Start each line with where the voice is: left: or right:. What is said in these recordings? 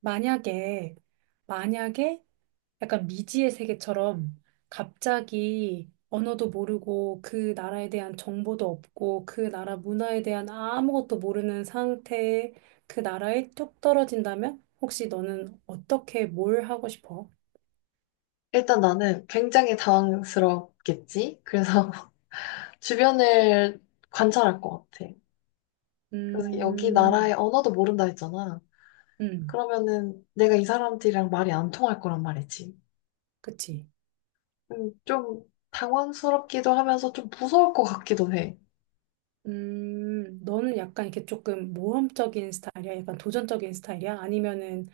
right: 만약에, 만약에 약간 미지의 세계처럼 갑자기 언어도 모르고 그 나라에 대한 정보도 없고 그 나라 문화에 대한 아무것도 모르는 상태에 그 나라에 뚝 떨어진다면 혹시 너는 어떻게 뭘 하고 싶어?
left: 일단 나는 굉장히 당황스럽겠지? 그래서 주변을 관찰할 것 같아. 그래서 여기
right: 음,
left: 나라의 언어도 모른다 했잖아.
right: 음,
left: 그러면은 내가 이 사람들이랑 말이 안 통할 거란 말이지.
right: 그치.
left: 좀 당황스럽기도 하면서 좀 무서울 것 같기도 해.
right: 너는 약간 이렇게 조금 모험적인 스타일이야? 약간 도전적인 스타일이야? 아니면은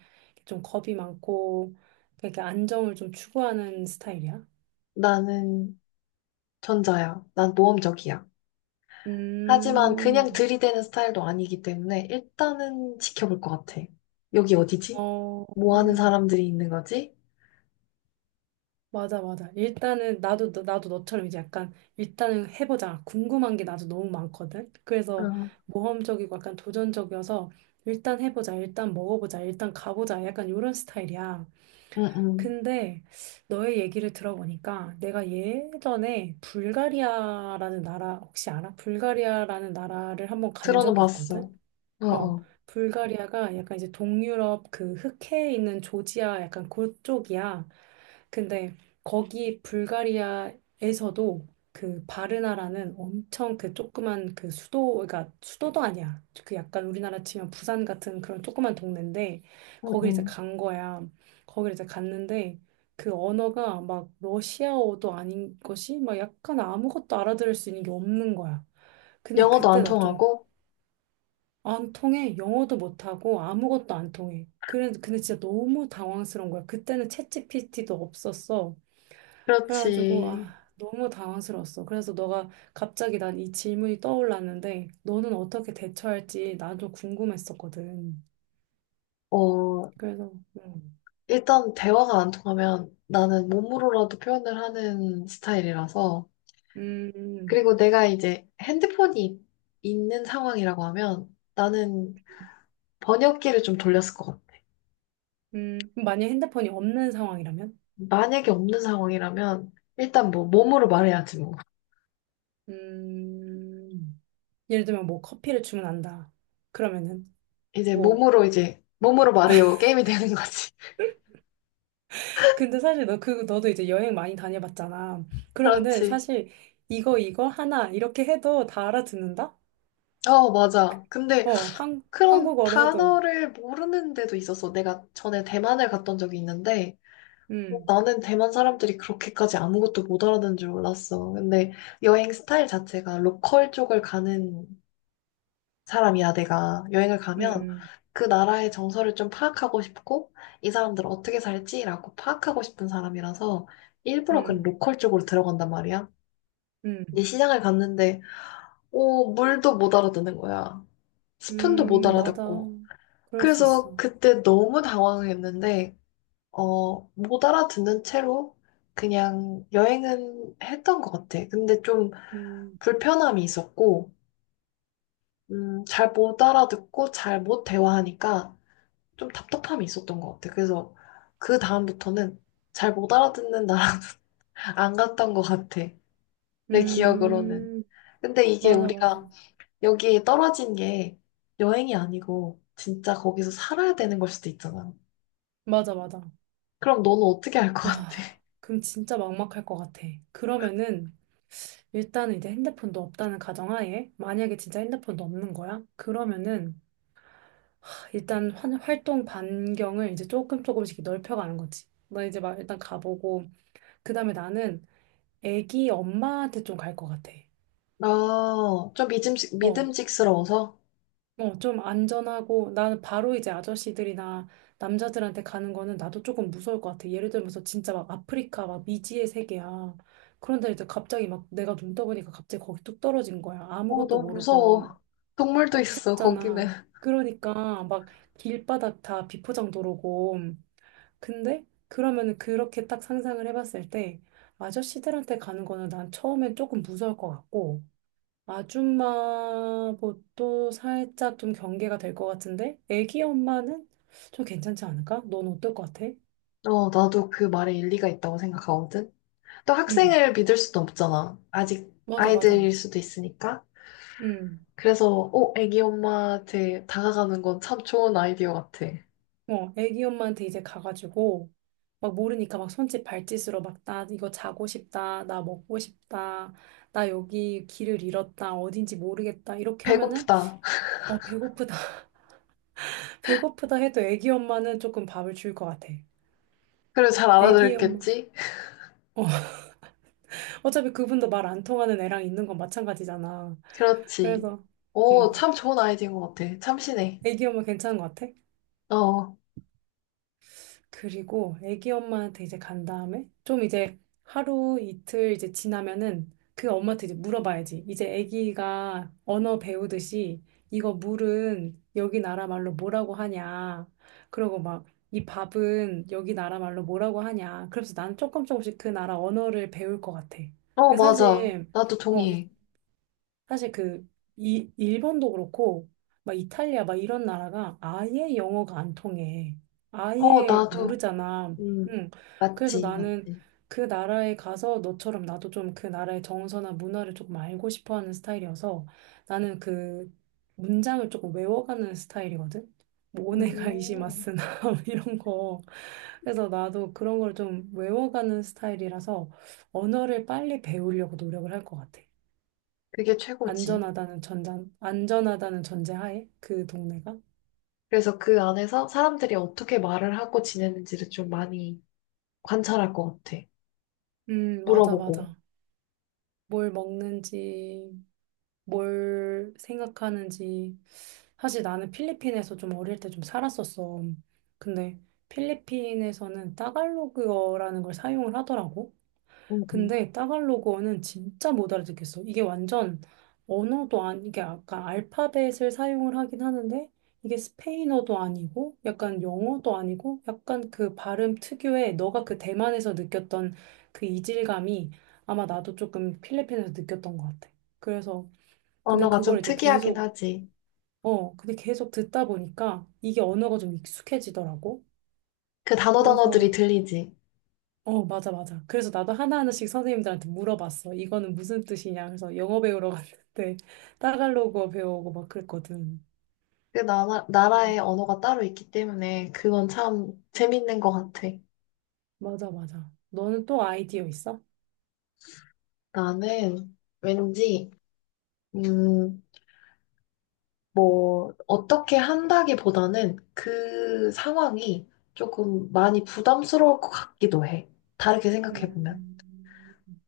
right: 좀 겁이 많고, 이렇게 안정을 좀 추구하는 스타일이야?
left: 나는 전자야. 난 모험적이야. 하지만 그냥
right: 음,
left: 들이대는 스타일도 아니기 때문에 일단은 지켜볼 것 같아. 여기 어디지?
right: 어,
left: 뭐 하는 사람들이 있는 거지?
right: 맞아, 맞아. 일단은 나도, 나도 너처럼 이제 약간 일단은 해보자. 궁금한 게 나도 너무 많거든? 그래서
left: 응,
right: 모험적이고 약간 도전적이어서 일단 해보자. 일단 먹어보자. 일단 가보자. 약간 이런 스타일이야.
left: 응, 응.
right: 근데 너의 얘기를 들어보니까 내가 예전에 불가리아라는 나라 혹시 알아? 불가리아라는 나라를 한번 간
left: 들어는
right: 적이 있거든.
left: 봤어. 어,
right: 어,
left: 어.
right: 불가리아가 약간 이제 동유럽 그 흑해에 있는 조지아 약간 그쪽이야. 근데 거기 불가리아에서도 그 바르나라는 엄청 그 조그만 그 수도, 그러니까 수도도 아니야. 그 약간 우리나라 치면 부산 같은 그런 조그만 동네인데
left: 응,
right: 거기 이제
left: 응.
right: 간 거야. 거기를 이제 갔는데 그 언어가 막 러시아어도 아닌 것이 막 약간 아무것도 알아들을 수 있는 게 없는 거야. 근데
left: 영어도
right: 그때
left: 안
right: 나좀
left: 통하고?
right: 안 통해. 영어도 못하고 아무것도 안 통해. 그래, 근데 진짜 너무 당황스러운 거야. 그때는 챗GPT도 없었어. 그래가지고, 아,
left: 그렇지.
right: 너무 당황스러웠어. 그래서 너가 갑자기 난 이 질문이 떠올랐는데, 너는 어떻게 대처할지 나도 궁금했었거든.
left: 어,
right: 그래서, 음,
left: 일단 대화가 안 통하면 나는 몸으로라도 표현을 하는 스타일이라서.
right: 음,
left: 그리고 내가 이제 핸드폰이 있는 상황이라고 하면 나는 번역기를 좀 돌렸을 것 같아.
right: 만약 핸드폰이 없는 상황이라면?
left: 만약에 없는 상황이라면 일단 뭐 몸으로 말해야지 뭐.
right: 음, 예를 들면 뭐 커피를 주문한다. 그러면은, 뭐
left: 이제 몸으로 말해요. 게임이 되는 거지.
right: 근데 사실 너 그 너도 이제 여행 많이 다녀봤잖아. 그러면은
left: 그렇지.
right: 사실 이거 하나 이렇게 해도 다 알아듣는다?
left: 어, 맞아. 근데
right: 어, 한
left: 그런
right: 한국어로 해도.
left: 단어를 모르는 데도 있었어. 내가 전에 대만을 갔던 적이 있는데, 뭐
right: 음.
left: 나는 대만 사람들이 그렇게까지 아무것도 못 알아듣는 줄 몰랐어. 근데 여행 스타일 자체가 로컬 쪽을 가는 사람이야, 내가. 여행을 가면
right: 음.
left: 그 나라의 정서를 좀 파악하고 싶고, 이 사람들 어떻게 살지라고 파악하고 싶은 사람이라서 일부러 그
right: 음.
left: 로컬 쪽으로 들어간단 말이야. 근데
right: 음.
left: 시장을 갔는데, 오, 물도 못 알아듣는 거야. 스푼도 못
right: 맞아.
left: 알아듣고.
right: 그럴 수 있어.
left: 그래서 그때 너무 당황했는데, 어, 못 알아듣는 채로 그냥 여행은 했던 것 같아. 근데 좀
right: 음.
left: 불편함이 있었고, 잘 못 알아듣고 잘 못 대화하니까 좀 답답함이 있었던 것 같아. 그래서 그 다음부터는 잘 못 알아듣는 나라도 안 갔던 것 같아. 내 기억으로는.
right: 음.
left: 근데 이게
right: 맞아, 맞아.
left: 우리가 여기에 떨어진 게 여행이 아니고 진짜 거기서 살아야 되는 걸 수도 있잖아.
right: 맞아, 맞아.
left: 그럼 너는 어떻게 할 것 같아?
right: 와. 그럼 진짜 막막할 것 같아. 그러면은 일단은 이제 핸드폰도 없다는 가정하에 만약에 진짜 핸드폰도 없는 거야? 그러면은 일단 활동 반경을 이제 조금 조금씩 넓혀가는 거지. 나 이제 막 일단 가보고 그다음에 나는 애기 엄마한테 좀 갈 것 같아.
left: 나
right: 어,
left: 믿음직스러워서?
right: 어, 좀 안전하고 나는 바로 이제 아저씨들이나 남자들한테 가는 거는 나도 조금 무서울 것 같아. 예를 들면서 진짜 막 아프리카 막 미지의 세계야. 그런데 이제 갑자기 막 내가 눈 떠보니까 갑자기 거기 뚝 떨어진 거야.
left: 어,
right: 아무것도
left: 너무
right: 모르고
left: 무서워.
right: 어,
left: 동물도 있어, 거기는.
right: 무섭잖아. 그러니까 막 길바닥 다 비포장 도로고 근데 그러면은 그렇게 딱 상상을 해봤을 때 아저씨들한테 가는 거는 난 처음엔 조금 무서울 것 같고 아줌마도 살짝 좀 경계가 될 것 같은데 애기 엄마는 좀 괜찮지 않을까? 넌 어떨 것 같아?
left: 어, 나도 그 말에 일리가 있다고 생각하거든. 또
right: 응,
left: 학생을 믿을 수도 없잖아. 아직
right: 맞아, 맞아.
left: 아이들일 수도 있으니까.
right: 응,
left: 그래서, 어, 애기 엄마한테 다가가는 건 참 좋은 아이디어 같아.
right: 어, 애기 엄마한테 이제 가가지고 막 모르니까 막 손짓 발짓으로 막 나 이거 자고 싶다, 나 먹고 싶다, 나 여기 길을 잃었다, 어딘지 모르겠다 이렇게 하면은
left: 배고프다.
right: 어, 배고프다. 배고프다 해도 애기 엄마는 조금 밥을 줄 것 같아.
left: 그리고 잘
right: 애기 엄마.
left: 알아들었겠지?
right: 어, 어차피 그분도 말 안 통하는 애랑 있는 건 마찬가지잖아.
left: 그렇지.
right: 그래서,
left: 어,
right: 음,
left: 참 좋은 아이디어인 것 같아. 참신해.
right: 애기 엄마 괜찮은 것 같아?
left: 어,
right: 그리고 애기 엄마한테 이제 간 다음에 좀 이제 하루 이틀 이제 지나면은 그 엄마한테 이제 물어봐야지. 이제 애기가 언어 배우듯이 이거 물은 여기 나라 말로 뭐라고 하냐. 그러고 막 이 밥은 여기 나라 말로 뭐라고 하냐. 그래서 난 조금 조금씩 그 나라 언어를 배울 것 같아.
left: 어,
right: 근데
left: 맞아.
right: 사실
left: 나도
right: 어,
left: 동의해.
right: 사실 그 일본도 그렇고 막 이탈리아 막 이런 나라가 아예 영어가 안 통해.
left: 어,
right: 아예
left: 나도.
right: 모르잖아.
left: 음,
right: 응. 그래서
left: 맞지,
right: 나는
left: 맞지.
right: 그 나라에 가서 너처럼 나도 좀 그 나라의 정서나 문화를 조금 알고 싶어 하는 스타일이어서 나는 그 문장을 조금 외워가는 스타일이거든. 뭐
left: 음,
right: 오네가이시마스나 이런 거. 그래서 나도 그런 걸 좀 외워가는 스타일이라서 언어를 빨리 배우려고 노력을 할 것 같아.
left: 그게 최고지.
right: 안전하다는 안전하다는 전제하에 그 동네가?
left: 그래서 그 안에서 사람들이 어떻게 말을 하고 지내는지를 좀 많이 관찰할 것 같아.
right: 맞아,
left: 물어보고.
right: 맞아. 뭘 먹는지, 뭘 생각하는지. 사실 나는 필리핀에서 좀 어릴 때 좀 살았었어. 근데 필리핀에서는 따갈로그어라는 걸 사용을 하더라고.
left: 음, 음.
right: 근데 따갈로그어는 진짜 못 알아듣겠어. 이게 완전 언어도 아니, 이게 아까 알파벳을 사용을 하긴 하는데 이게 스페인어도 아니고 약간 영어도 아니고 약간 그 발음 특유의 너가 그 대만에서 느꼈던 그 이질감이 아마 나도 조금 필리핀에서 느꼈던 것 같아. 그래서 근데
left: 언어가
right: 그걸
left: 좀
right: 이제
left: 특이하긴
right: 계속
left: 하지.
right: 어, 근데 계속 듣다 보니까 이게 언어가 좀 익숙해지더라고.
left: 그 단어 단어들이
right: 그래서
left: 들리지.
right: 어, 맞아, 맞아. 그래서 나도 하나하나씩 선생님들한테 물어봤어. 이거는 무슨 뜻이냐. 그래서 영어 배우러 갔는데 따갈로그어 배우고 막 그랬거든.
left: 나라의
right: 음,
left: 언어가 따로 있기 때문에 그건 참 재밌는 것 같아.
right: 맞아, 맞아. 너는 또 아이디어 있어?
left: 나는 왠지, 음, 뭐, 어떻게 한다기보다는 그 상황이 조금 많이 부담스러울 것 같기도 해. 다르게 생각해보면.
right: 음,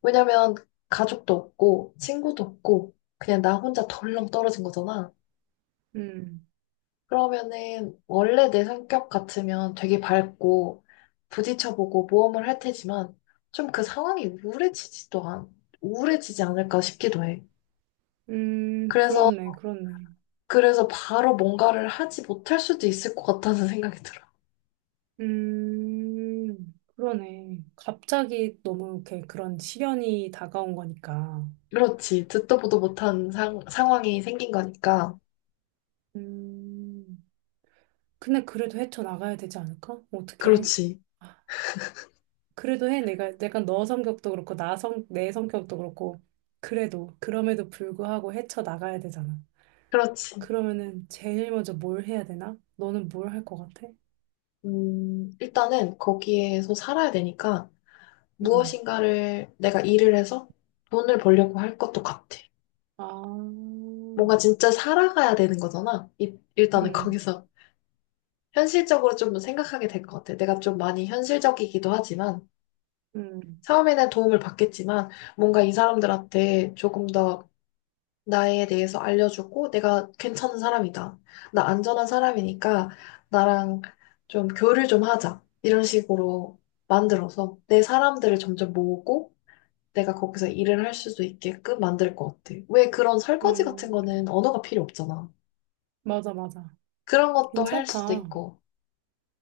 left: 왜냐면 가족도 없고, 친구도 없고, 그냥 나 혼자 덜렁 떨어진 거잖아.
right: 음,
left: 그러면은 원래 내 성격 같으면 되게 밝고, 부딪혀보고 모험을 할 테지만, 좀 그 상황이 우울해지지 않을까 싶기도 해. 그래서,
right: 그렇네, 그렇네.
left: 그래서 바로 뭔가를 하지 못할 수도 있을 것 같다는 생각이 들어.
right: 그러네. 갑자기 너무 이렇게 그런 시련이 다가온 거니까.
left: 그렇지. 듣도 보도 못한 상황이 생긴 거니까.
right: 음, 근데 그래도 헤쳐나가야 되지 않을까? 어떻게?
left: 그렇지.
right: 그래도 해. 내가 너 성격도 그렇고, 내 성격도 그렇고, 그래도, 그럼에도 불구하고 헤쳐나가야 되잖아.
left: 그렇지.
right: 그러면은 제일 먼저 뭘 해야 되나? 너는 뭘 할 것 같아?
left: 일단은 거기에서 살아야 되니까
right: 음,
left: 무엇인가를 내가 일을 해서 돈을 벌려고 할 것도 같아.
right: 아,
left: 뭔가 진짜 살아가야 되는 거잖아. 일단은
right: 음,
left: 거기서 현실적으로 좀 생각하게 될 것 같아. 내가 좀 많이 현실적이기도 하지만
right: 음,
left: 처음에는 도움을 받겠지만 뭔가 이 사람들한테 조금 더 나에 대해서 알려주고 내가 괜찮은 사람이다. 나 안전한 사람이니까 나랑 교류를 좀 하자. 이런 식으로 만들어서 내 사람들을 점점 모으고 내가 거기서 일을 할 수도 있게끔 만들 것 같아. 왜 그런 설거지 같은
right: 음,
left: 거는 언어가 필요 없잖아.
right: 맞아, 맞아.
left: 그런 것도 할 수도
right: 괜찮다.
left: 있고.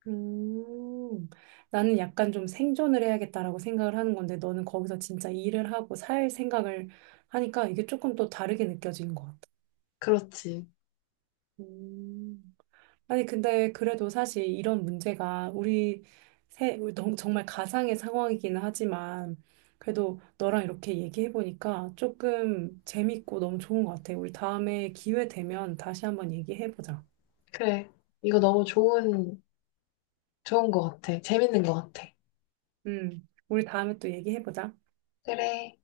right: 음, 나는 약간 좀 생존을 해야겠다라고 생각을 하는 건데, 너는 거기서 진짜 일을 하고 살 생각을 하니까 이게 조금 또 다르게 느껴지는 것 같아.
left: 그렇지.
right: 음, 아니, 근데 그래도 사실 이런 문제가 우리 우리 정말 가상의 상황이기는 하지만, 그래도 너랑 이렇게 얘기해보니까 조금 재밌고 너무 좋은 것 같아. 우리 다음에 기회 되면 다시 한번 얘기해보자.
left: 그래. 이거 너무 좋은 것 같아. 재밌는 것 같아.
right: 우리 다음에 또 얘기해보자.
left: 그래.